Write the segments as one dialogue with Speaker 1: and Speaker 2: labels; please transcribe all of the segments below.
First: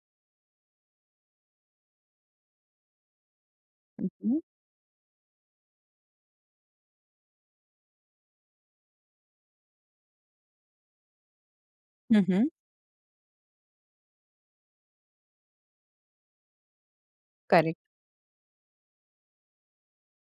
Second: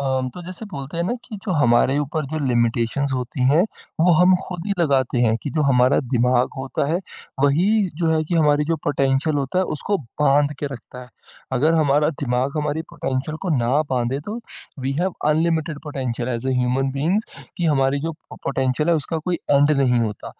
Speaker 1: तो जैसे बोलते हैं ना कि जो हमारे ऊपर जो लिमिटेशंस होती हैं, वो हम
Speaker 2: हुँ,
Speaker 1: खुद ही लगाते हैं कि जो हमारा दिमाग होता है, वही जो है कि हमारी जो पोटेंशियल होता है, उसको बाँध के रखता है। अगर हमारा
Speaker 2: हुँ, हुँ,
Speaker 1: दिमाग हमारी पोटेंशियल को ना बाँधे, तो we have unlimited potential as a human beings कि
Speaker 2: करेक्ट।
Speaker 1: हमारी जो प पोटेंशियल है, उसका कोई एंड नहीं होता।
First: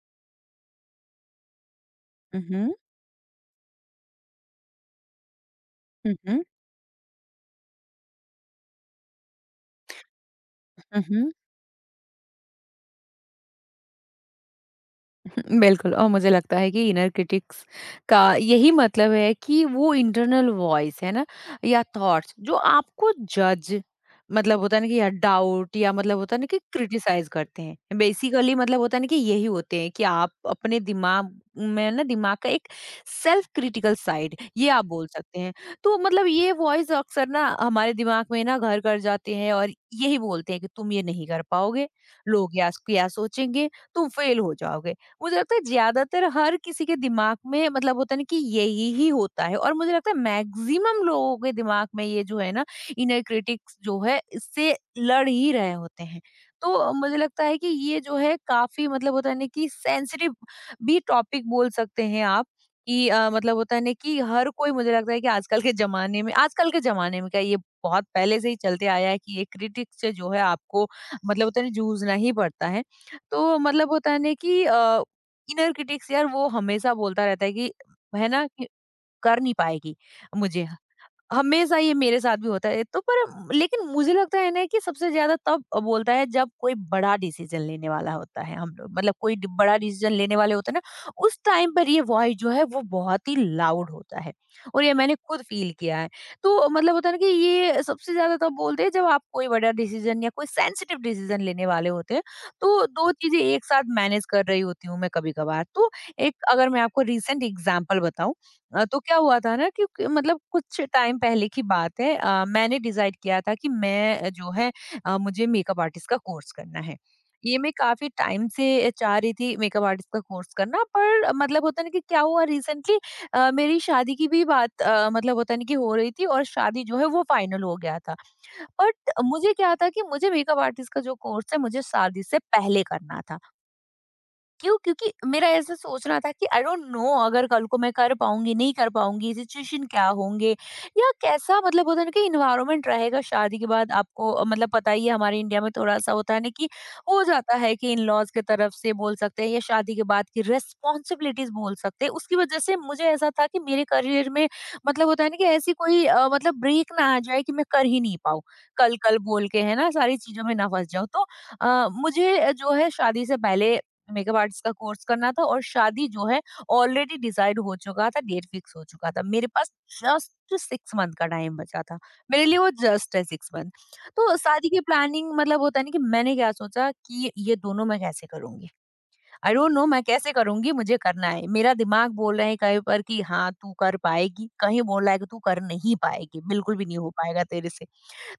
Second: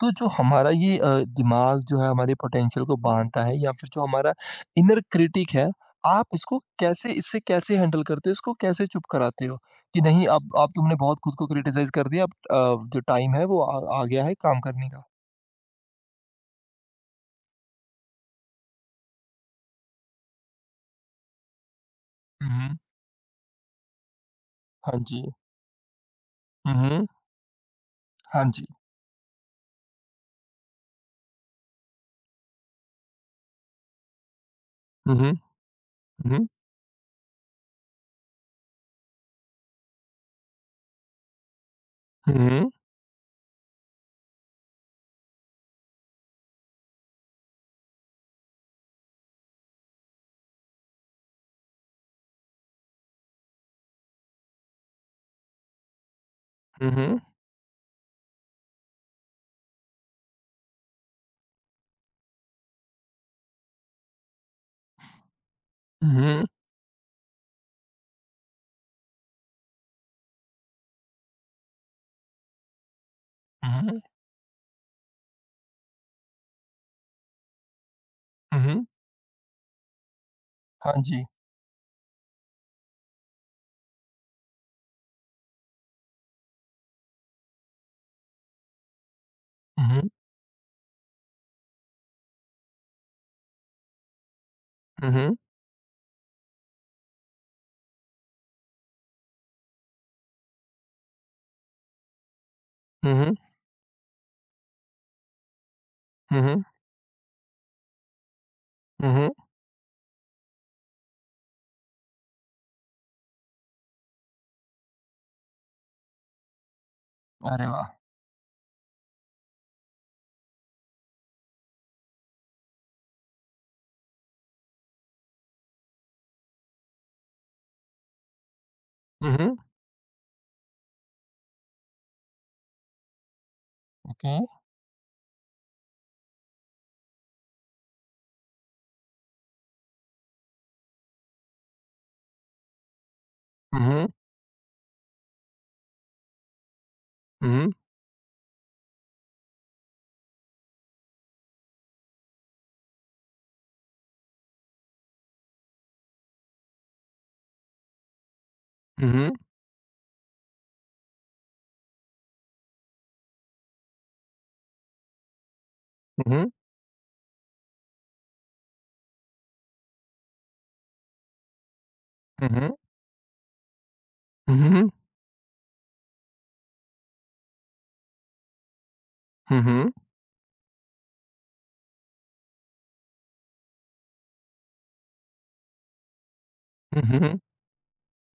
Speaker 1: तो जो हमारा ये दिमाग जो है, हमारी
Speaker 2: हुँ, हुँ,
Speaker 1: पोटेंशियल को बाँधता है या फिर जो हमारा इनर क्रिटिक है
Speaker 2: हुँ,
Speaker 1: आप
Speaker 2: हुँ,
Speaker 1: इसको कैसे इससे कैसे हैंडल करते हो? इसको कैसे चुप कराते हो? कि नहीं अब तुमने
Speaker 2: हुँ,
Speaker 1: बहुत
Speaker 2: हुँ।
Speaker 1: खुद को क्रिटिसाइज़ कर दिया, अब जो टाइम है वो आ आ गया है काम करने का।
Speaker 2: बिल्कुल। और मुझे लगता है कि इनर क्रिटिक्स का यही मतलब है कि वो इंटरनल वॉइस है ना या थॉट्स
Speaker 1: हुँ,
Speaker 2: जो
Speaker 1: हुँ।
Speaker 2: आपको जज मतलब होता है ना कि
Speaker 1: हाँ
Speaker 2: या
Speaker 1: जी।
Speaker 2: डाउट या मतलब होता है ना कि
Speaker 1: हुँ, हुँ।
Speaker 2: क्रिटिसाइज करते हैं,
Speaker 1: हाँ
Speaker 2: बेसिकली
Speaker 1: जी।
Speaker 2: मतलब होता है ना कि यही होते हैं कि आप अपने दिमाग में ना दिमाग का एक सेल्फ क्रिटिकल साइड ये आप बोल
Speaker 1: हुँ, हुँ।
Speaker 2: सकते हैं। तो मतलब
Speaker 1: हुँ, हुँ।
Speaker 2: ये वॉइस अक्सर ना हमारे दिमाग में ना घर कर जाते हैं और यही बोलते हैं कि तुम ये नहीं कर पाओगे,
Speaker 1: हुँ,
Speaker 2: लोग या,
Speaker 1: हुँ।
Speaker 2: या सोचेंगे, तुम फेल हो जाओगे। मुझे लगता है ज्यादातर हर किसी के दिमाग में मतलब होता है ना कि यही ही होता है और मुझे लगता है मैक्सिमम लोगों के दिमाग में ये जो है ना इनर क्रिटिक्स जो है इससे लड़ ही रहे होते हैं। तो
Speaker 1: हुँ,
Speaker 2: मुझे
Speaker 1: हुँ।
Speaker 2: लगता है कि ये जो है काफी मतलब होता है ना कि सेंसिटिव भी टॉपिक बोल सकते हैं आप कि मतलब होता है ना कि हर कोई मुझे लगता है कि आजकल के
Speaker 1: हुँ,
Speaker 2: जमाने में
Speaker 1: हुँ।
Speaker 2: आजकल के जमाने में क्या ये बहुत पहले से ही चलते आया है कि ये क्रिटिक्स से जो है आपको मतलब होता है ना जूझना ही पड़ता है। तो मतलब
Speaker 1: हुँ,
Speaker 2: होता है ना कि इनर क्रिटिक्स यार वो हमेशा बोलता रहता है कि है ना कि
Speaker 1: हुँ।
Speaker 2: कर नहीं पाएगी, मुझे
Speaker 1: हाँ जी।
Speaker 2: हमेशा ये मेरे साथ भी होता है तो पर लेकिन मुझे लगता है ना कि सबसे ज्यादा तब बोलता है जब कोई बड़ा डिसीजन लेने वाला होता है, हम लोग मतलब कोई बड़ा
Speaker 1: हुँ, हुँ।
Speaker 2: डिसीजन लेने वाले होते हैं ना उस टाइम पर ये वॉइस जो है वो बहुत ही लाउड होता है और ये
Speaker 1: हुँ,
Speaker 2: मैंने
Speaker 1: हुँ।
Speaker 2: खुद फील किया है। तो मतलब होता है ना कि ये सबसे ज्यादा तब बोलते हैं जब आप कोई बड़ा डिसीजन या कोई सेंसिटिव डिसीजन लेने वाले होते हैं। तो दो
Speaker 1: हुँ, हुँ।
Speaker 2: चीजें एक साथ मैनेज कर रही होती हूँ मैं कभी कभार। तो एक
Speaker 1: हुँ, हुँ।
Speaker 2: अगर मैं आपको रिसेंट एग्जाम्पल बताऊं, तो
Speaker 1: हुँ,
Speaker 2: क्या
Speaker 1: हुँ।
Speaker 2: हुआ था ना कि क मतलब कुछ टाइम पहले की बात है। मैंने डिसाइड किया था कि मैं जो है मुझे मेकअप आर्टिस्ट का कोर्स करना है। ये
Speaker 1: अरे
Speaker 2: मैं
Speaker 1: वाह!
Speaker 2: काफ़ी टाइम से चाह रही थी मेकअप आर्टिस्ट का कोर्स करना। पर मतलब होता है ना कि क्या हुआ रिसेंटली, मेरी शादी की भी बात मतलब होता है ना कि हो रही थी और शादी जो है वो फाइनल हो गया था। बट
Speaker 1: हुँ,
Speaker 2: मुझे
Speaker 1: हुँ।
Speaker 2: क्या था कि मुझे मेकअप आर्टिस्ट का जो कोर्स है, मुझे शादी से पहले करना था।
Speaker 1: ओके।
Speaker 2: क्यों? क्योंकि मेरा ऐसा सोचना था कि आई डोंट नो अगर कल को मैं कर पाऊँगी, नहीं कर पाऊँगी, सिचुएशन क्या होंगे या कैसा मतलब होता है ना कि एनवायरनमेंट रहेगा शादी के
Speaker 1: हुँ,
Speaker 2: बाद
Speaker 1: हुँ।
Speaker 2: आपको मतलब पता ही है हमारे इंडिया में थोड़ा-सा होता है ना कि हो
Speaker 1: हुँ,
Speaker 2: जाता
Speaker 1: हुँ।
Speaker 2: है कि इन-लॉज़ की तरफ से बोल सकते हैं या शादी के बाद की रिस्पॉन्सिबिलिटीज़ बोल सकते हैं। उसकी वजह से मुझे ऐसा था कि मेरे करियर में मतलब होता है ना कि ऐसी कोई मतलब ब्रेक ना आ जाए कि मैं कर ही नहीं पाऊँ,
Speaker 1: हुँ,
Speaker 2: कल-कल
Speaker 1: हुँ।
Speaker 2: बोल के है ना सारी चीज़ों में ना फँस जाऊँ। तो मुझे जो है शादी से पहले मेकअप आर्टिस्ट का कोर्स करना था और शादी जो
Speaker 1: हुँ,
Speaker 2: है
Speaker 1: हुँ।
Speaker 2: ऑलरेडी डिसाइड हो चुका था, डेट फिक्स हो चुका था। मेरे पास जस्ट 6 मंथ का टाइम बचा था। मेरे
Speaker 1: हुँ,
Speaker 2: लिए वो
Speaker 1: हुँ।
Speaker 2: जस्ट है 6 मंथ। तो
Speaker 1: हुँ,
Speaker 2: शादी की
Speaker 1: हुँ।
Speaker 2: प्लानिंग मतलब होता है ना कि मैंने क्या सोचा कि ये दोनों मैं कैसे करूँगी? आई
Speaker 1: हुँ,
Speaker 2: डोंट नो
Speaker 1: हुँ।
Speaker 2: मैं कैसे करूँगी, मुझे करना है। मेरा दिमाग बोल रहा है कहीं पर कि हाँ, तू कर पाएगी, कहीं बोल रहा है कि तू कर नहीं पाएगी, बिल्कुल भी नहीं
Speaker 1: हुँ,
Speaker 2: हो
Speaker 1: हुँ।
Speaker 2: पाएगा तेरे से।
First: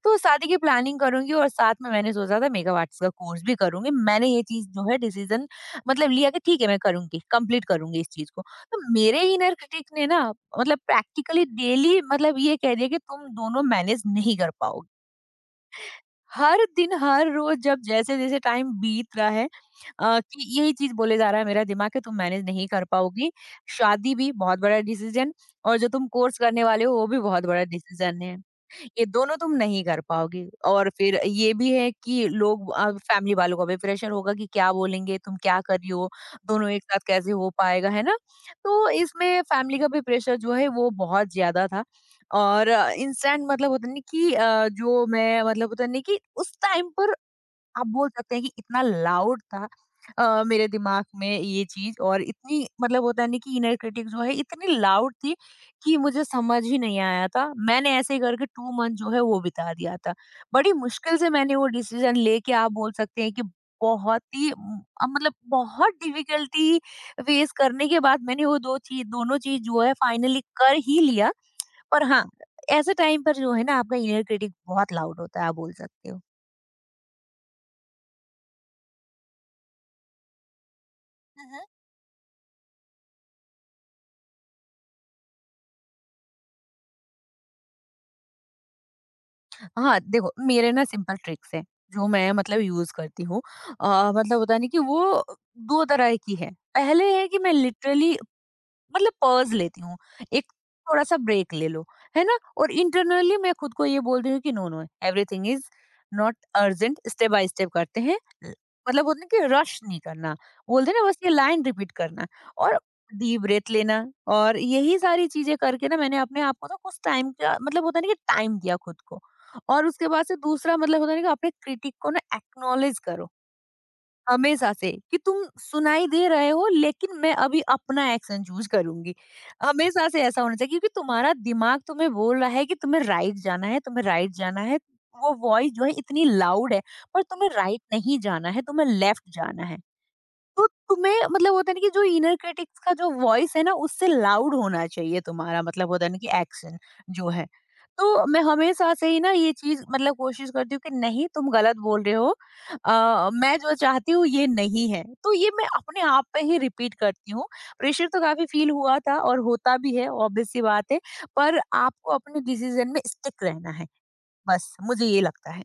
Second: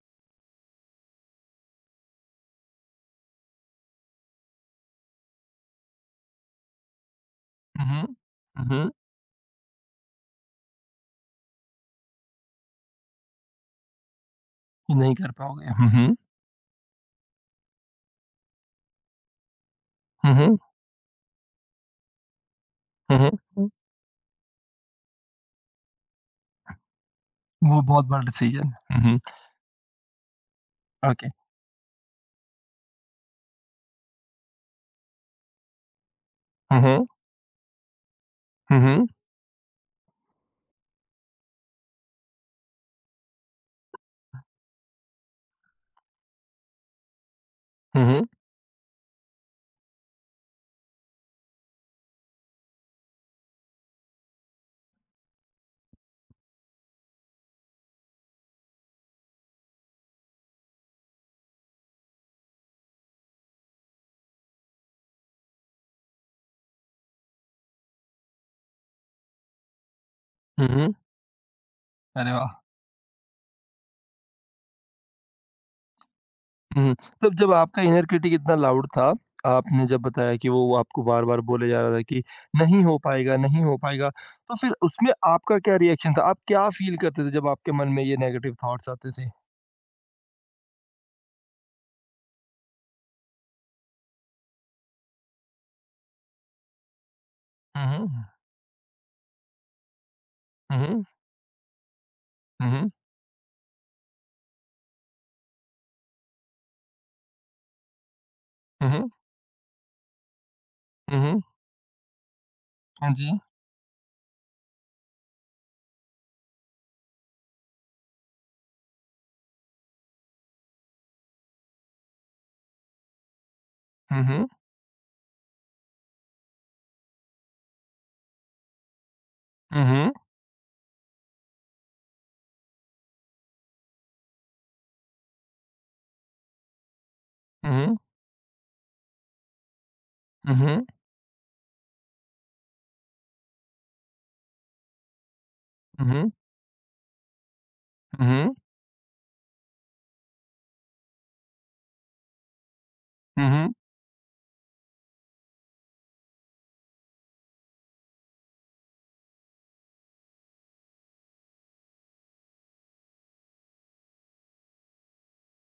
Speaker 2: तो शादी की प्लानिंग करूँगी और साथ में मैंने सोचा था मेकअप आर्टिस्ट का कोर्स भी करूँगी। मैंने ये चीज़ जो है डिसीज़न मतलब लिया कि ठीक है, मैं करूँगी, कंप्लीट करूँगी इस चीज़ को।
Speaker 1: हुँ,
Speaker 2: तो
Speaker 1: हुँ।
Speaker 2: मेरे इनर क्रिटिक ने ना मतलब प्रैक्टिकली डेली मतलब ये कह दिया कि तुम दोनों मैनेज नहीं कर पाओगे।
Speaker 1: नहीं कर पाओगे। हुँ, हुँ।
Speaker 2: हर दिन, हर रोज़ जब जैसे-जैसे टाइम बीत रहा है
Speaker 1: हुँ,
Speaker 2: कि
Speaker 1: हुँ।
Speaker 2: यही चीज़ बोले जा रहा है मेरा दिमाग कि तुम मैनेज नहीं कर
Speaker 1: हुँ,
Speaker 2: पाओगी।
Speaker 1: हुँ, हुँ।
Speaker 2: शादी भी बहुत बड़ा डिसीज़न और जो तुम कोर्स करने वाले हो वो भी बहुत बड़ा
Speaker 1: वो बहुत
Speaker 2: डिसीज़न
Speaker 1: बड़ा
Speaker 2: है।
Speaker 1: डिसीज़न हुँ,
Speaker 2: ये
Speaker 1: हुँ। है।
Speaker 2: दोनों तुम नहीं कर पाओगी और फिर
Speaker 1: ओके।
Speaker 2: ये भी है कि लोग, फैमिली वालों का भी प्रेशर होगा कि क्या बोलेंगे तुम क्या कर रही हो, दोनों
Speaker 1: हुँ,
Speaker 2: एक साथ
Speaker 1: हुँ।
Speaker 2: कैसे हो पाएगा है ना।
Speaker 1: हुँ,
Speaker 2: तो
Speaker 1: हुँ।
Speaker 2: इसमें फैमिली का भी प्रेशर जो है वो बहुत ज्यादा था और इंस्टेंट मतलब होता नहीं कि जो मैं मतलब होता नहीं कि उस टाइम पर आप
Speaker 1: हुँ,
Speaker 2: बोल
Speaker 1: हुँ।
Speaker 2: सकते हैं कि इतना लाउड था मेरे दिमाग में ये चीज़, और इतनी मतलब होता है ना कि इनर क्रिटिक जो है इतनी लाउड थी कि मुझे समझ ही नहीं आया था। मैंने ऐसे ही करके 2 मंथ जो है वो बिता दिया था। बड़ी मुश्किल से मैंने वो डिसीज़न लेके आप बोल सकते हैं कि बहुत ही मतलब बहुत डिफ़िकल्टी फ़ेस करने के बाद मैंने वो 2 चीज़, दोनों चीज़ जो है फाइनली
Speaker 1: हुँ,
Speaker 2: कर
Speaker 1: हुँ।
Speaker 2: ही लिया। पर हाँ,
Speaker 1: अरे वाह!
Speaker 2: ऐसे टाइम पर जो है ना आपका इनर क्रिटिक बहुत लाउड होता है, आप बोल सकते
Speaker 1: हुँ, हुँ। तब जब आपका इनर क्रिटिक इतना लाउड था, आपने जब बताया कि वो आपको बार-बार
Speaker 2: हो।
Speaker 1: बोले जा रहा था कि नहीं हो पाएगा, नहीं हो पाएगा, तो फिर उसमें आपका क्या रिएक्शन था? आप क्या फ़ील करते थे जब आपके मन में ये नेगेटिव थॉट्स आते थे?
Speaker 2: हाँ, देखो मेरे ना सिंपल ट्रिक्स हैं जो मैं मतलब यूज़ करती हूँ। मतलब होता है ना कि वो 2 तरह की है। पहले है कि मैं
Speaker 1: हुँ,
Speaker 2: लिटरली
Speaker 1: हुँ।
Speaker 2: मतलब पॉज़ लेती हूँ, एक
Speaker 1: हुँ, हुँ।
Speaker 2: थोड़ा-सा ब्रेक ले लो, है ना? और
Speaker 1: हुँ, हुँ।
Speaker 2: इंटरनली मैं खुद को ये बोलती हूँ कि no, no everything is not urgent, step by step करते हैं। ल
Speaker 1: हुँ,
Speaker 2: मतलब
Speaker 1: हुँ।
Speaker 2: बोलते हैं कि रश नहीं करना, बोलते हैं ना बस
Speaker 1: हुँ,
Speaker 2: ये
Speaker 1: हुँ।
Speaker 2: लाइन रिपीट करना और
Speaker 1: हाँ जी।
Speaker 2: डीप ब्रेथ लेना। और यही सारी चीज़ें करके ना मैंने अपने आप को ना कुछ टाइम का मतलब होता है ना कि टाइम दिया खुद को। और उसके बाद से दूसरा मतलब होता है ना कि अपने क्रिटिक को ना एक्नॉलेज करो।
Speaker 1: हुँ, हुँ।
Speaker 2: हमेशा से कि तुम सुनाई दे रहे हो लेकिन मैं अभी अपना एक्शन चूज करूंगी।
Speaker 1: हुँ,
Speaker 2: हमेशा
Speaker 1: हुँ।
Speaker 2: से ऐसा होना चाहिए क्योंकि तुम्हारा दिमाग तुम्हें बोल रहा है कि तुम्हें राइट जाना है, तुम्हें राइट जाना है, वो वॉइस जो है इतनी लाउड है पर तुम्हें
Speaker 1: हुँ,
Speaker 2: राइट
Speaker 1: हुँ।
Speaker 2: नहीं जाना है, तुम्हें लेफ्ट जाना है।
Speaker 1: हुँ,
Speaker 2: तो
Speaker 1: हुँ।
Speaker 2: तुम्हें मतलब होता है ना कि जो इनर क्रिटिक्स का जो वॉइस है ना उससे लाउड होना चाहिए तुम्हारा मतलब होता
Speaker 1: हुँ,
Speaker 2: है ना कि
Speaker 1: हुँ।
Speaker 2: एक्शन जो है। तो मैं हमेशा से ही ना ये चीज मतलब कोशिश करती हूँ कि नहीं तुम गलत बोल रहे हो,
Speaker 1: हुँ,
Speaker 2: मैं
Speaker 1: हुँ।
Speaker 2: जो चाहती हूँ ये नहीं है, तो ये मैं अपने आप पे ही रिपीट करती हूँ। प्रेशर तो काफी फील हुआ था और होता भी है, ऑब्वियस सी बात है। पर आपको अपने डिसीजन में स्टिक रहना है, बस मुझे ये लगता है।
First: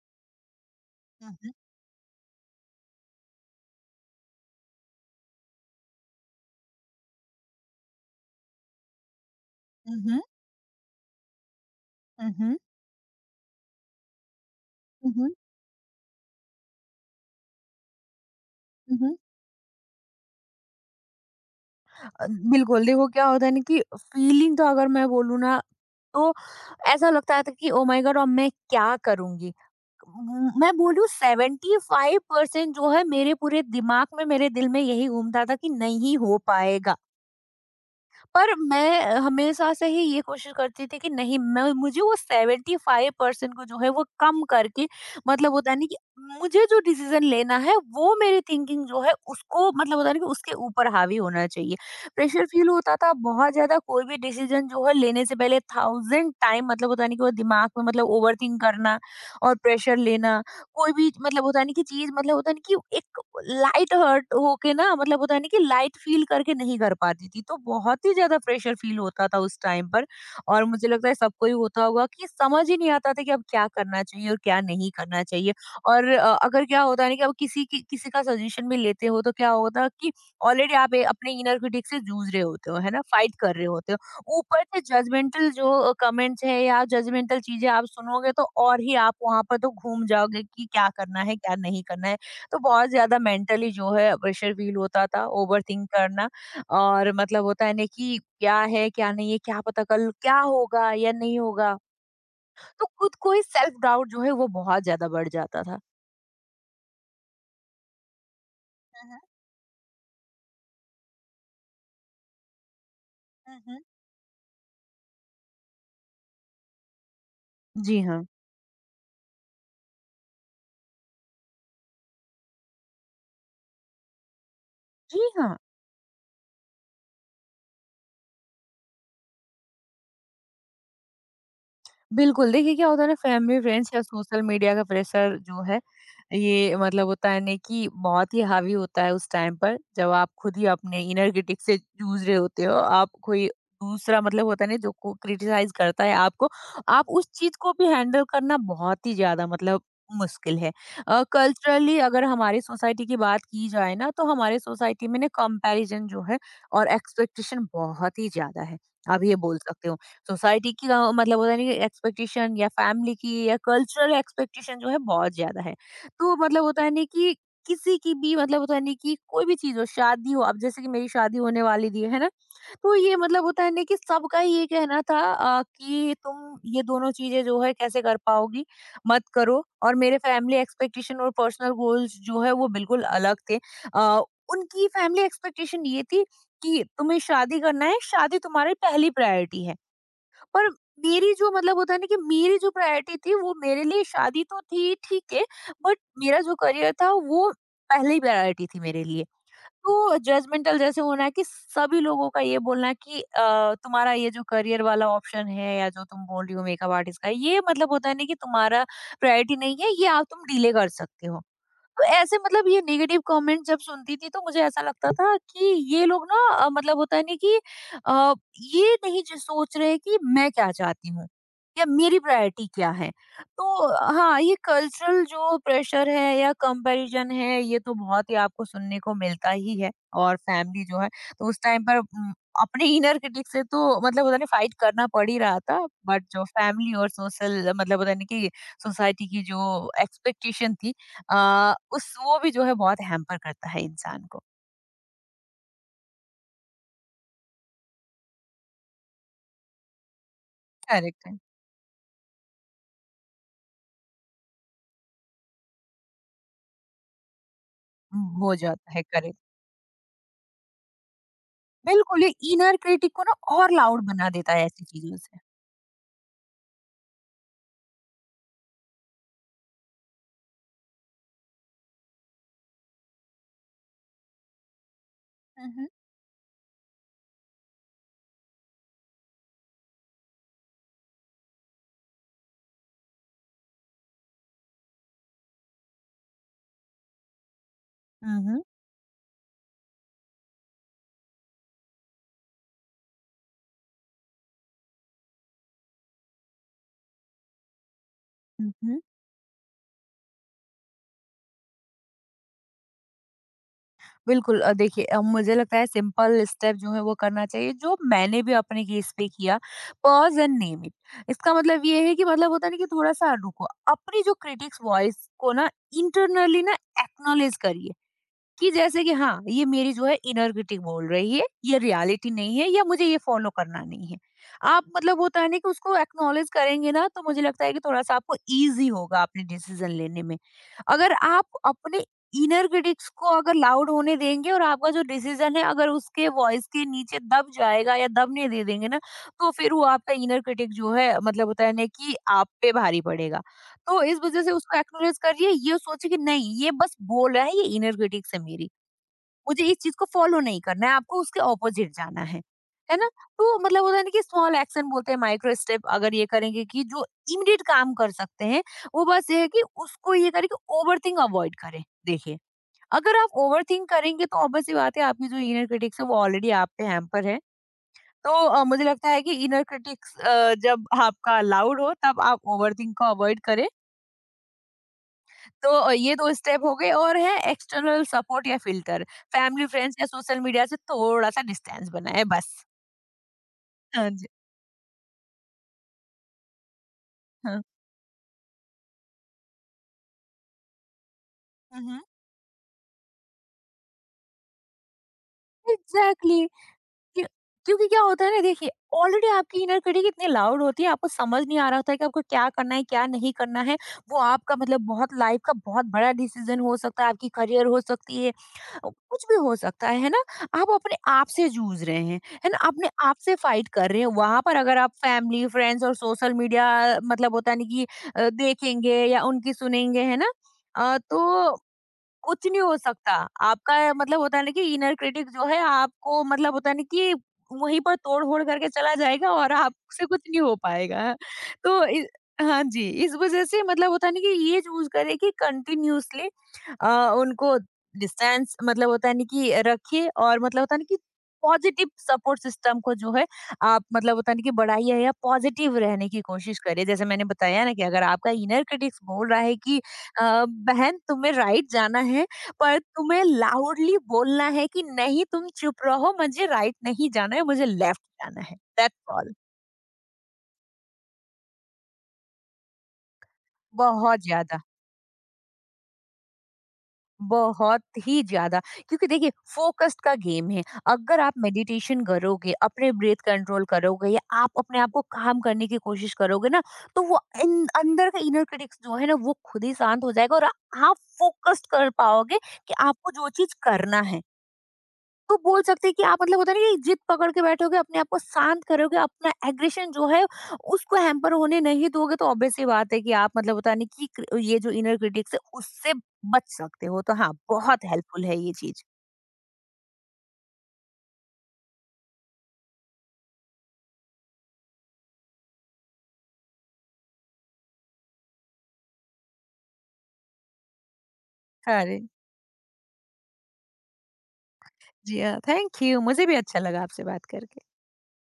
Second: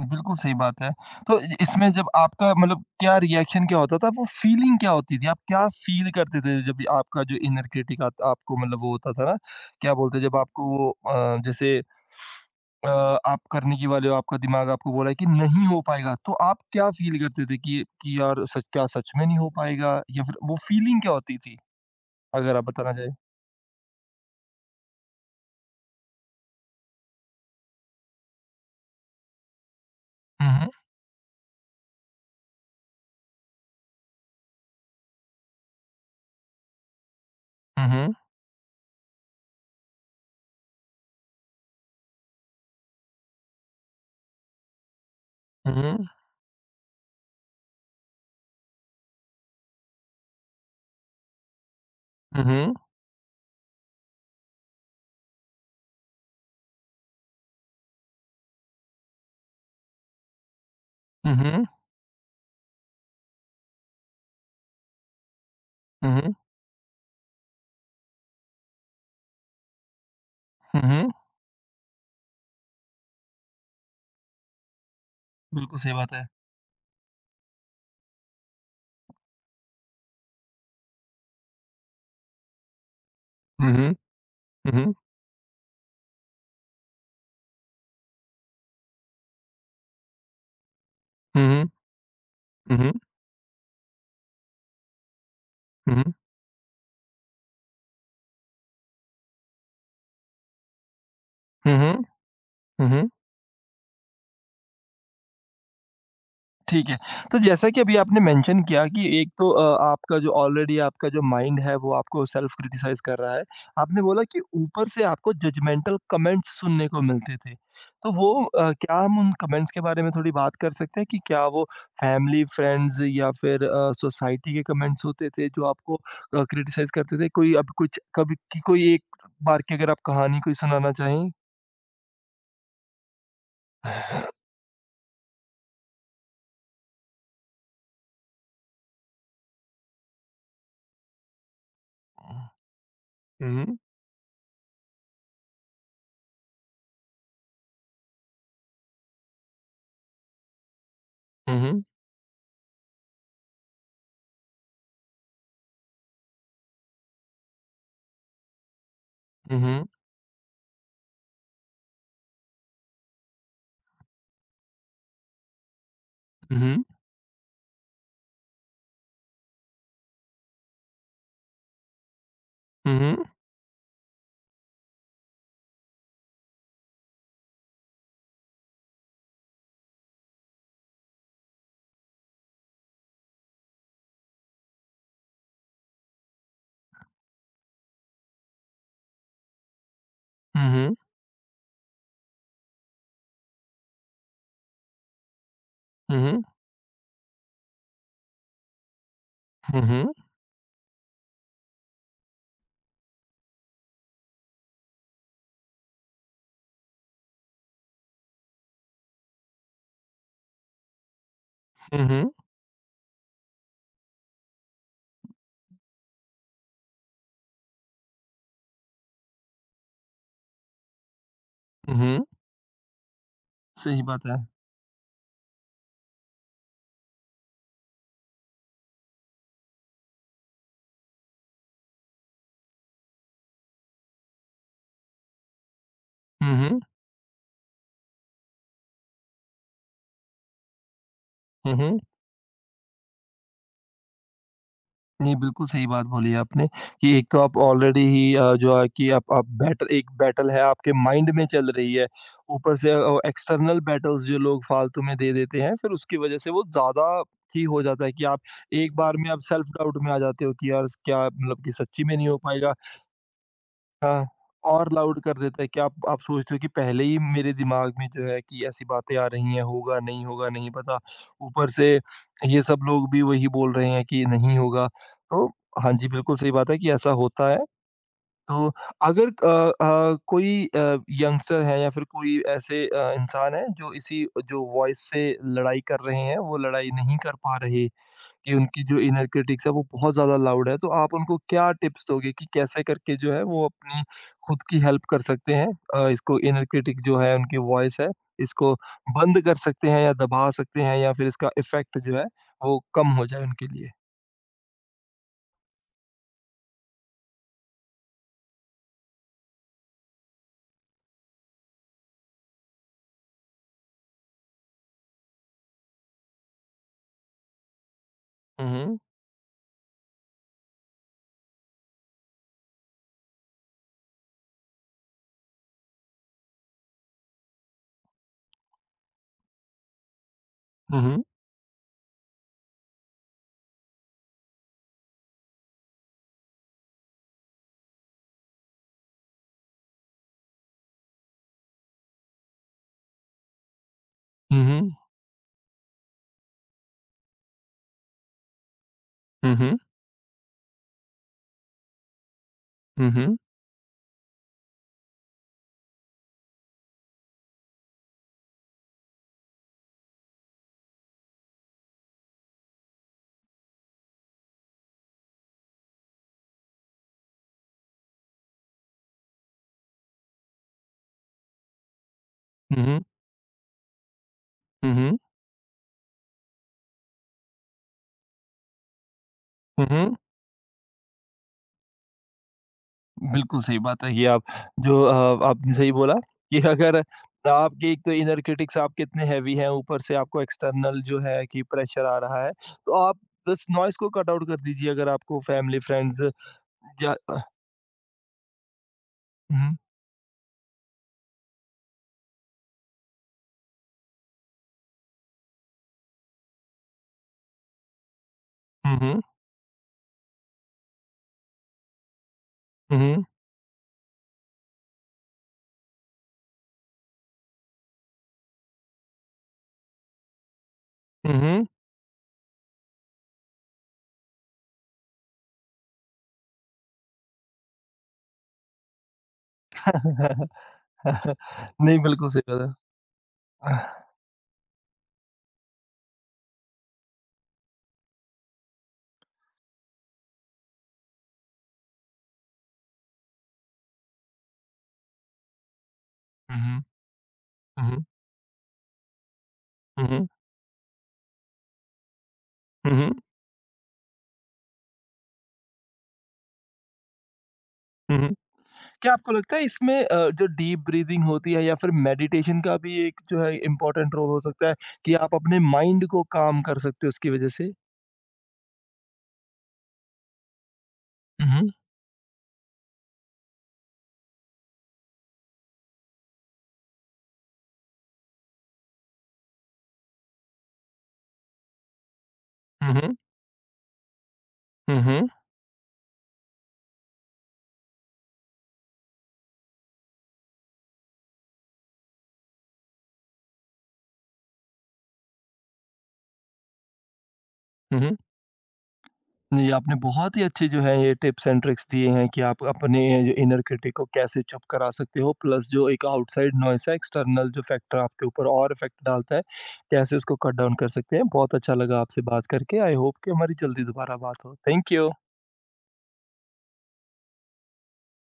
Speaker 1: बिल्कुल सही बात है। तो इ
Speaker 2: हम्म,
Speaker 1: इसमें जब आपका मतलब क्या रिएक्शन क्या होता था? वो फीलिंग क्या होती थी? आप क्या फील करते थे जब ये आपका जो इनर क्रिटिक आत आपको मतलब वो होता था ना, क्या
Speaker 2: हम्म,
Speaker 1: बोलते
Speaker 2: हम्म,
Speaker 1: हैं जब आपको वो जैसे
Speaker 2: हम्म,
Speaker 1: अ, आप करने की वाले हो, आपका दिमाग आपको बोला है कि
Speaker 2: हम्म,
Speaker 1: नहीं हो पाएगा, तो आप क्या फील करते थे कि यार सच क्या सच
Speaker 2: हम्म,
Speaker 1: में नहीं हो पाएगा? या फिर वो फीलिंग क्या होती थी?
Speaker 2: अ,
Speaker 1: अगर आप
Speaker 2: बिल्कुल,
Speaker 1: बताना
Speaker 2: देखो
Speaker 1: चाहें?
Speaker 2: क्या होता है ना कि फीलिंग तो अगर मैं बोलूँ ना तो ऐसा लगता था कि ओ माय गॉड! अब मैं क्या करूँगी?
Speaker 1: हुँ, हुँ,
Speaker 2: मैं बोलूँ 75% जो है मेरे पूरे दिमाग में, मेरे दिल में यही घूमता था कि नहीं हो पाएगा।
Speaker 1: हुँ,
Speaker 2: पर मैं हमेशा से ही ये कोशिश करती थी कि नहीं मैं मुझे वो 75% को जो है वो कम करके मतलब होता
Speaker 1: हुँ,
Speaker 2: है नहीं कि
Speaker 1: हुँ,
Speaker 2: मुझे जो डिसीजन लेना है वो मेरी थिंकिंग जो है उसको मतलब होता है ना कि उसके ऊपर हावी होना चाहिए।
Speaker 1: हुँ,
Speaker 2: प्रेशर फील
Speaker 1: हुँ,
Speaker 2: होता था बहुत ज्यादा, कोई भी डिसीजन जो है लेने से पहले थाउजेंड टाइम मतलब होता नहीं कि वो दिमाग में मतलब ओवर थिंक करना और प्रेशर लेना, कोई भी मतलब होता
Speaker 1: हुँ,
Speaker 2: नहीं कि चीज़ मतलब होता नहीं कि एक लाइट हर्ट होके ना मतलब होता नहीं कि लाइट फ़ील
Speaker 1: हुँ,
Speaker 2: करके नहीं कर पाती थी। तो बहुत ही ज़्यादा प्रेशर फ़ील होता था उस टाइम पर और
Speaker 1: हुँ,
Speaker 2: मुझे लगता
Speaker 1: हुँ,
Speaker 2: है सबको ही होता होगा कि समझ ही नहीं आता था कि अब क्या करना चाहिए और क्या नहीं करना चाहिए।
Speaker 1: बिल्कुल सही
Speaker 2: और
Speaker 1: बात है।
Speaker 2: अगर क्या होता है ना कि अब किसी की किसी का सजेशन भी लेते हो तो क्या होता कि ऑलरेडी आप ए अपने इनर क्रिटिक से जूझ रहे होते हो, है ना? फ़ाइट कर रहे
Speaker 1: हुँ, हुँ,
Speaker 2: होते हो। ऊपर
Speaker 1: हुँ,
Speaker 2: से
Speaker 1: हुँ,
Speaker 2: जजमेंटल जो कमेंट्स हैं या जजमेंटल चीज़ें आप सुनोगे तो और ही आप वहाँ पर तो घूम जाओगे कि क्या करना है, क्या
Speaker 1: हुँ,
Speaker 2: नहीं करना है। तो
Speaker 1: हुँ,
Speaker 2: बहुत
Speaker 1: हुँ,
Speaker 2: ज़्यादा मेंटली जो है प्रेशर फ़ील होता था, ओवरथिंक
Speaker 1: हुँ।
Speaker 2: करना और मतलब होता है ना कि क्या है, क्या नहीं है, क्या पता कल क्या होगा या नहीं
Speaker 1: हुँ,
Speaker 2: होगा?
Speaker 1: हुँ।
Speaker 2: तो
Speaker 1: हुँ, हुँ।
Speaker 2: खुद को ही सेल्फ डाउट जो है वो बहुत ज़्यादा बढ़ जाता था।
Speaker 1: ठीक है। तो जैसा कि अभी आपने मेंशन किया कि
Speaker 2: हुँ, हुँ।
Speaker 1: एक तो आपका जो ऑलरेडी आपका जो माइंड है वो आपको सेल्फ क्रिटिसाइज़ कर रहा है।
Speaker 2: हुँ, हुँ।
Speaker 1: आपने बोला कि ऊपर से आपको जजमेंटल कमेंट्स सुनने को मिलते थे।
Speaker 2: जी
Speaker 1: तो
Speaker 2: हाँ।
Speaker 1: वो क्या हम उन कमेंट्स के बारे में थोड़ी बात कर सकते हैं कि क्या वो फैमिली, फ्रेंड्स या फिर सोसाइटी के कमेंट्स होते
Speaker 2: जी
Speaker 1: थे
Speaker 2: हाँ।
Speaker 1: जो आपको क्रिटिसाइज़ करते थे? कोई अब कुछ कभी की कोई एक बार की अगर आप कहानी कोई सुनाना चाहें?
Speaker 2: बिल्कुल, देखिए क्या होता है ना फैमिली, फ्रेंड्स या सोशल मीडिया का प्रेशर जो है, ये मतलब होता है ना कि बहुत ही हावी होता है उस टाइम पर जब आप खुद ही अपने इनर क्रिटिक से जूझ रहे होते हो। आप कोई
Speaker 1: हुँ, हुँ,
Speaker 2: दूसरा मतलब होता है ना जो को क्रिटिसाइज़ करता है आपको, आप उस चीज़ को भी हैंडल करना बहुत ही ज़्यादा मतलब मुश्किल है।
Speaker 1: हुँ, हुँ,
Speaker 2: कल्चरली अगर हमारी सोसाइटी की बात की जाए ना तो हमारे सोसाइटी में ना कंपैरिज़न जो है और एक्सपेक्टेशन बहुत ही ज़्यादा है। आप ये बोल
Speaker 1: हुँ,
Speaker 2: सकते हो। सोसाइटी की मतलब होता है ना कि एक्सपेक्टेशन या फैमिली की या कल्चरल एक्सपेक्टेशन जो है बहुत ज्यादा है। तो मतलब
Speaker 1: हुँ,
Speaker 2: होता है ना कि किसी की भी मतलब होता है ना कि कोई भी चीज हो शादी हो अब जैसे कि मेरी शादी होने वाली थी है ना। तो
Speaker 1: हुँ,
Speaker 2: ये
Speaker 1: हुँ।
Speaker 2: मतलब होता है ना कि सबका ये कहना था कि तुम ये दोनों चीजें जो है कैसे कर पाओगी, मत करो। और मेरे फैमिली एक्सपेक्टेशन और पर्सनल गोल्स जो है वो बिल्कुल अलग थे। अ, उनकी फैमिली एक्सपेक्टेशन ये थी कि तुम्हें शादी करना है, शादी तुम्हारी पहली प्रायोरिटी है। और
Speaker 1: हुँ, हुँ।
Speaker 2: मेरी जो मतलब होता है ना कि मेरी जो प्रायोरिटी थी वो मेरे लिए शादी तो थी, ठीक है, बट
Speaker 1: हुँ,
Speaker 2: मेरा
Speaker 1: हुँ।
Speaker 2: जो करियर था वो पहली प्रायोरिटी थी मेरे लिए।
Speaker 1: हुँ, हुँ।
Speaker 2: तो जजमेंटल जैसे होना है कि सभी लोगों का ये बोलना कि तुम्हारा ये जो करियर वाला ऑप्शन है या जो तुम बोल रही हो मेकअप आर्टिस्ट का, ये मतलब होता है ना कि तुम्हारा प्रायोरिटी नहीं है, ये आप तुम डिले कर सकते हो। तो
Speaker 1: हुँ, हुँ।
Speaker 2: ऐसे मतलब ये नेगेटिव कमेंट जब सुनती थी तो मुझे ऐसा लगता था कि ये लोग ना मतलब होता है ना कि अ, ये नहीं जो सोच रहे कि मैं क्या चाहती हूँ या
Speaker 1: हुँ,
Speaker 2: मेरी
Speaker 1: हुँ।
Speaker 2: प्रायोरिटी क्या है।
Speaker 1: सही
Speaker 2: तो
Speaker 1: बात है।
Speaker 2: हाँ, ये कल्चरल जो प्रेशर है या कंपैरिजन है ये तो बहुत ही आपको सुनने को मिलता ही है। और फैमिली जो है, तो उस टाइम पर अपने इनर क्रिटिक से तो मतलब होता नहीं फाइट करना पड़ ही रहा था, बट जो
Speaker 1: हुँ, हुँ।
Speaker 2: फैमिली और सोशल मतलब होता नहीं कि सोसाइटी की जो एक्सपेक्टेशन थी,
Speaker 1: हुँ, हुँ।
Speaker 2: उस वो भी जो है बहुत हैम्पर करता है इंसान को।
Speaker 1: नहीं, बिल्कुल सही बात बोली है आपने कि एक तो आप ऑलरेडी ही जो है कि आप बैटल एक बैटल है आपके
Speaker 2: करेक्ट
Speaker 1: माइंड
Speaker 2: है।
Speaker 1: में चल रही है, ऊपर से एक्सटर्नल बैटल्स जो लोग फालतू में दे देते हैं, फिर उसकी वजह से वो ज़्यादा ही हो जाता है कि आप
Speaker 2: हो जाता
Speaker 1: एक
Speaker 2: है
Speaker 1: बार में
Speaker 2: करेक्ट।
Speaker 1: आप सेल्फ डाउट में आ जाते हो कि यार स क्या मतलब कि सच्ची में
Speaker 2: बिल्कुल, ये
Speaker 1: नहीं हो पाएगा
Speaker 2: इनर क्रिटिक को ना और लाउड
Speaker 1: हाँ,
Speaker 2: बना देता है ऐसी
Speaker 1: और
Speaker 2: चीज़ों
Speaker 1: लाउड
Speaker 2: से।
Speaker 1: कर देता है कि आप सोचते हो कि पहले ही मेरे दिमाग में जो है कि ऐसी बातें आ रही हैं, होगा, नहीं पता। ऊपर से ये सब लोग भी वही बोल रहे हैं कि नहीं होगा। तो
Speaker 2: हुँ, हुँ।
Speaker 1: हाँ जी, बिल्कुल सही बात है कि ऐसा होता है। तो अगर कोई यंगस्टर है या फिर कोई ऐसे इंसान है जो इसी जो वॉइस से लड़ाई कर रहे हैं, वो लड़ाई नहीं कर पा रहे
Speaker 2: हुँ,
Speaker 1: कि
Speaker 2: हुँ,
Speaker 1: उनकी जो इनर क्रिटिक्स है वो बहुत ज़्यादा लाउड है, तो आप उनको क्या टिप्स दोगे कि कैसे करके जो है वो अपनी खुद की हेल्प कर सकते हैं? इसको इनर क्रिटिक जो है उनकी वॉइस है,
Speaker 2: हुँ,
Speaker 1: इसको
Speaker 2: हुँ।
Speaker 1: बंद कर सकते हैं या दबा सकते हैं या फिर इसका इफ़ेक्ट जो है वो कम हो जाए उनके लिए?
Speaker 2: बिल्कुल, देखिए, मुझे लगता है सिंपल स्टेप जो है वो करना चाहिए जो मैंने भी अपने केस पे किया, पॉज़ एंड नेम इट। इसका मतलब ये है कि मतलब होता है ना कि थोड़ा-सा रुको। अपनी जो क्रिटिक्स वॉइस को ना इंटरनली ना एक्नॉलेज करिए।
Speaker 1: हुँ,
Speaker 2: कि
Speaker 1: हुँ।
Speaker 2: जैसे कि हाँ, ये मेरी जो है इनर क्रिटिक बोल रही है, ये रियलिटी नहीं है या मुझे ये फॉलो करना नहीं है। आप मतलब होता है ना कि उसको एक्नॉलेज करेंगे ना तो मुझे लगता है कि थोड़ा सा आपको इजी होगा अपने डिसीजन लेने में।
Speaker 1: हुँ,
Speaker 2: अगर
Speaker 1: हुँ।
Speaker 2: आप अपने इनर क्रिटिक्स को अगर लाउड होने देंगे और आपका जो डिसीजन है अगर उसके वॉइस के नीचे दब जाएगा या दबने दे देंगे ना, तो फिर वो आपका इनर क्रिटिक जो है मतलब होता है ना कि आप पे भारी पड़ेगा। तो इस वजह से
Speaker 1: हुँ,
Speaker 2: उसको
Speaker 1: हुँ।
Speaker 2: एक्नोलेज करिए, ये सोचे कि नहीं ये बस बोल रहा है, ये इनर क्रिटिक्स है मेरी,
Speaker 1: हुँ,
Speaker 2: मुझे इस
Speaker 1: हुँ।
Speaker 2: चीज़ को फ़ॉलो नहीं करना है, आपको उसके ऑपोज़िट जाना है। है ना?
Speaker 1: हुँ, हुँ।
Speaker 2: तो मतलब होता है ना कि स्मॉल एक्शन बोलते हैं माइक्रो स्टेप, अगर ये करेंगे कि जो इमीडिएट काम कर सकते हैं, वो बस ये है कि उसको ये करें कि ओवरथिंक अवॉइड करें, देखिए। अगर आप ओवरथिंक करेंगे तो ऑब्वियस सी बात है आपकी जो इनर क्रिटिक्स है वो ऑलरेडी आप पे हैम्पर है। तो मुझे लगता है कि इनर क्रिटिक्स जब आपका लाउड हो तब आप
Speaker 1: हुँ,
Speaker 2: ओवरथिंक
Speaker 1: हुँ।
Speaker 2: को अवॉइड करें।
Speaker 1: हुँ, हुँ।
Speaker 2: तो ये 2 स्टेप हो गए और है एक्सटर्नल सपोर्ट या फ़िल्टर, फैमिली,
Speaker 1: हुँ,
Speaker 2: फ्रेंड्स या
Speaker 1: हुँ।
Speaker 2: सोशल मीडिया से थोड़ा-सा डिस्टेंस बनाएँ बस।
Speaker 1: बिल्कुल सही बात
Speaker 2: हाँ
Speaker 1: है
Speaker 2: जी,
Speaker 1: ये आप जो आपने सही बोला कि अगर
Speaker 2: हाँ।
Speaker 1: आपके एक तो इनर क्रिटिक्स आपके इतने हैवी हैं ऊपर से आपको एक्सटर्नल जो है कि
Speaker 2: हुँ, हुँ।
Speaker 1: प्रेशर आ रहा है तो आप बस नॉइस को कट आउट कर दीजिए अगर आपको फैमिली फ्रेंड्स
Speaker 2: एग्ज़ैक्टली,
Speaker 1: या
Speaker 2: क्यों? क्योंकि क्या होता है ना, देखिए ऑलरेडी आपकी
Speaker 1: हम्म
Speaker 2: इनर क्रिटिक इतनी लाउड होती है, आपको समझ नहीं आ रहा होता है कि आपको क्या करना है, क्या नहीं करना है। वो आपका मतलब बहुत लाइफ़ का बहुत बड़ा डिसीज़न हो सकता है, आपकी करियर हो सकती है,
Speaker 1: हम्म
Speaker 2: कुछ भी हो सकता है ना? आप अपने आप से जूझ रहे हैं, है ना, अपने आप
Speaker 1: हम्म
Speaker 2: से फाइट कर रहे हैं। वहां पर अगर आप फैमिली फ्रेंड्स और सोशल मीडिया मतलब होता नहीं कि देखेंगे या उनकी सुनेंगे, है ना, तो
Speaker 1: हम्म
Speaker 2: कुछ नहीं हो सकता। आपका मतलब होता है ना कि इनर क्रिटिक जो है आपको मतलब होता है ना कि वहीं पर तोड़-फोड़ करके चला जाएगा और आपसे कुछ नहीं हो पाएगा। तो
Speaker 1: नहीं
Speaker 2: इ
Speaker 1: बिल्कुल सही बात
Speaker 2: हाँ
Speaker 1: है
Speaker 2: जी, इस वज़ह से मतलब होता है ना कि ये चूज़ करें कि कंटिन्यूअसली अ, उनको डिस्टेंस मतलब होता है ना कि रखिए, और मतलब होता है ना कि पॉजिटिव सपोर्ट सिस्टम को जो है आप मतलब होता है ना कि बढ़ाइए या पॉजिटिव रहने की कोशिश
Speaker 1: हम्म
Speaker 2: करिए। जैसे मैंने बताया ना कि अगर
Speaker 1: हम्म
Speaker 2: आपका इनर क्रिटिक्स बोल रहा है कि
Speaker 1: हम्म
Speaker 2: बहन तुम्हें राइट जाना है, पर
Speaker 1: हम्म
Speaker 2: तुम्हें लाउडली बोलना है कि नहीं तुम चुप रहो, मुझे राइट नहीं जाना है, मुझे लेफ्ट
Speaker 1: हम्म
Speaker 2: जाना है, दैट्स
Speaker 1: क्या आपको
Speaker 2: ऑल।
Speaker 1: लगता है इसमें जो डीप ब्रीदिंग होती है या फिर मेडिटेशन का भी एक जो है इम्पोर्टेंट
Speaker 2: बहुत
Speaker 1: रोल हो
Speaker 2: ज्यादा।
Speaker 1: सकता है कि आप अपने माइंड को काम कर सकते हो उसकी वजह से?
Speaker 2: बहुत ही ज्यादा, क्योंकि देखिए फोकस्ड का गेम है। अगर आप
Speaker 1: हुँ, हुँ,
Speaker 2: मेडिटेशन करोगे, अपने ब्रीथ कंट्रोल करोगे या आप अपने आप को काम करने की कोशिश करोगे ना, तो वो अंदर का इनर क्रिटिक्स जो है ना वो खुद ही शांत हो जाएगा और आप फोकस्ड कर पाओगे कि आपको
Speaker 1: हुँ,
Speaker 2: जो चीज करना है।
Speaker 1: हुँ, हुँ,
Speaker 2: तो बोल सकते हैं कि आप मतलब होता है ना कि जिद पकड़ के बैठोगे, अपने आप को शांत करोगे, अपना एग्रेशन जो है उसको हैम्पर होने नहीं दोगे, तो ऑब्वियस सी बात है कि आप मतलब होता नहीं कि क्र ये जो इनर क्रिटिक्स है उससे बच सकते हो। तो हाँ, बहुत
Speaker 1: हुँ।
Speaker 2: हेल्पफुल है ये चीज़।
Speaker 1: जी, आपने बहुत ही अच्छे जो है ये टिप्स एंड ट्रिक्स दिए हैं कि आप अपने जो इनर क्रिटिक को कैसे चुप करा सकते हो प्लस जो एक आउटसाइड नॉइस है, एक्सटर्नल जो फैक्टर आपके ऊपर और इफ़ेक्ट डालता है, कैसे उसको कट डाउन कर सकते हैं। बहुत अच्छा लगा
Speaker 2: अरे!
Speaker 1: आपसे बात करके। आई होप कि हमारी जल्दी दोबारा बात हो। Thank you.
Speaker 2: जी हाँ, थैंक यू। मुझे भी अच्छा लगा आपसे बात करके।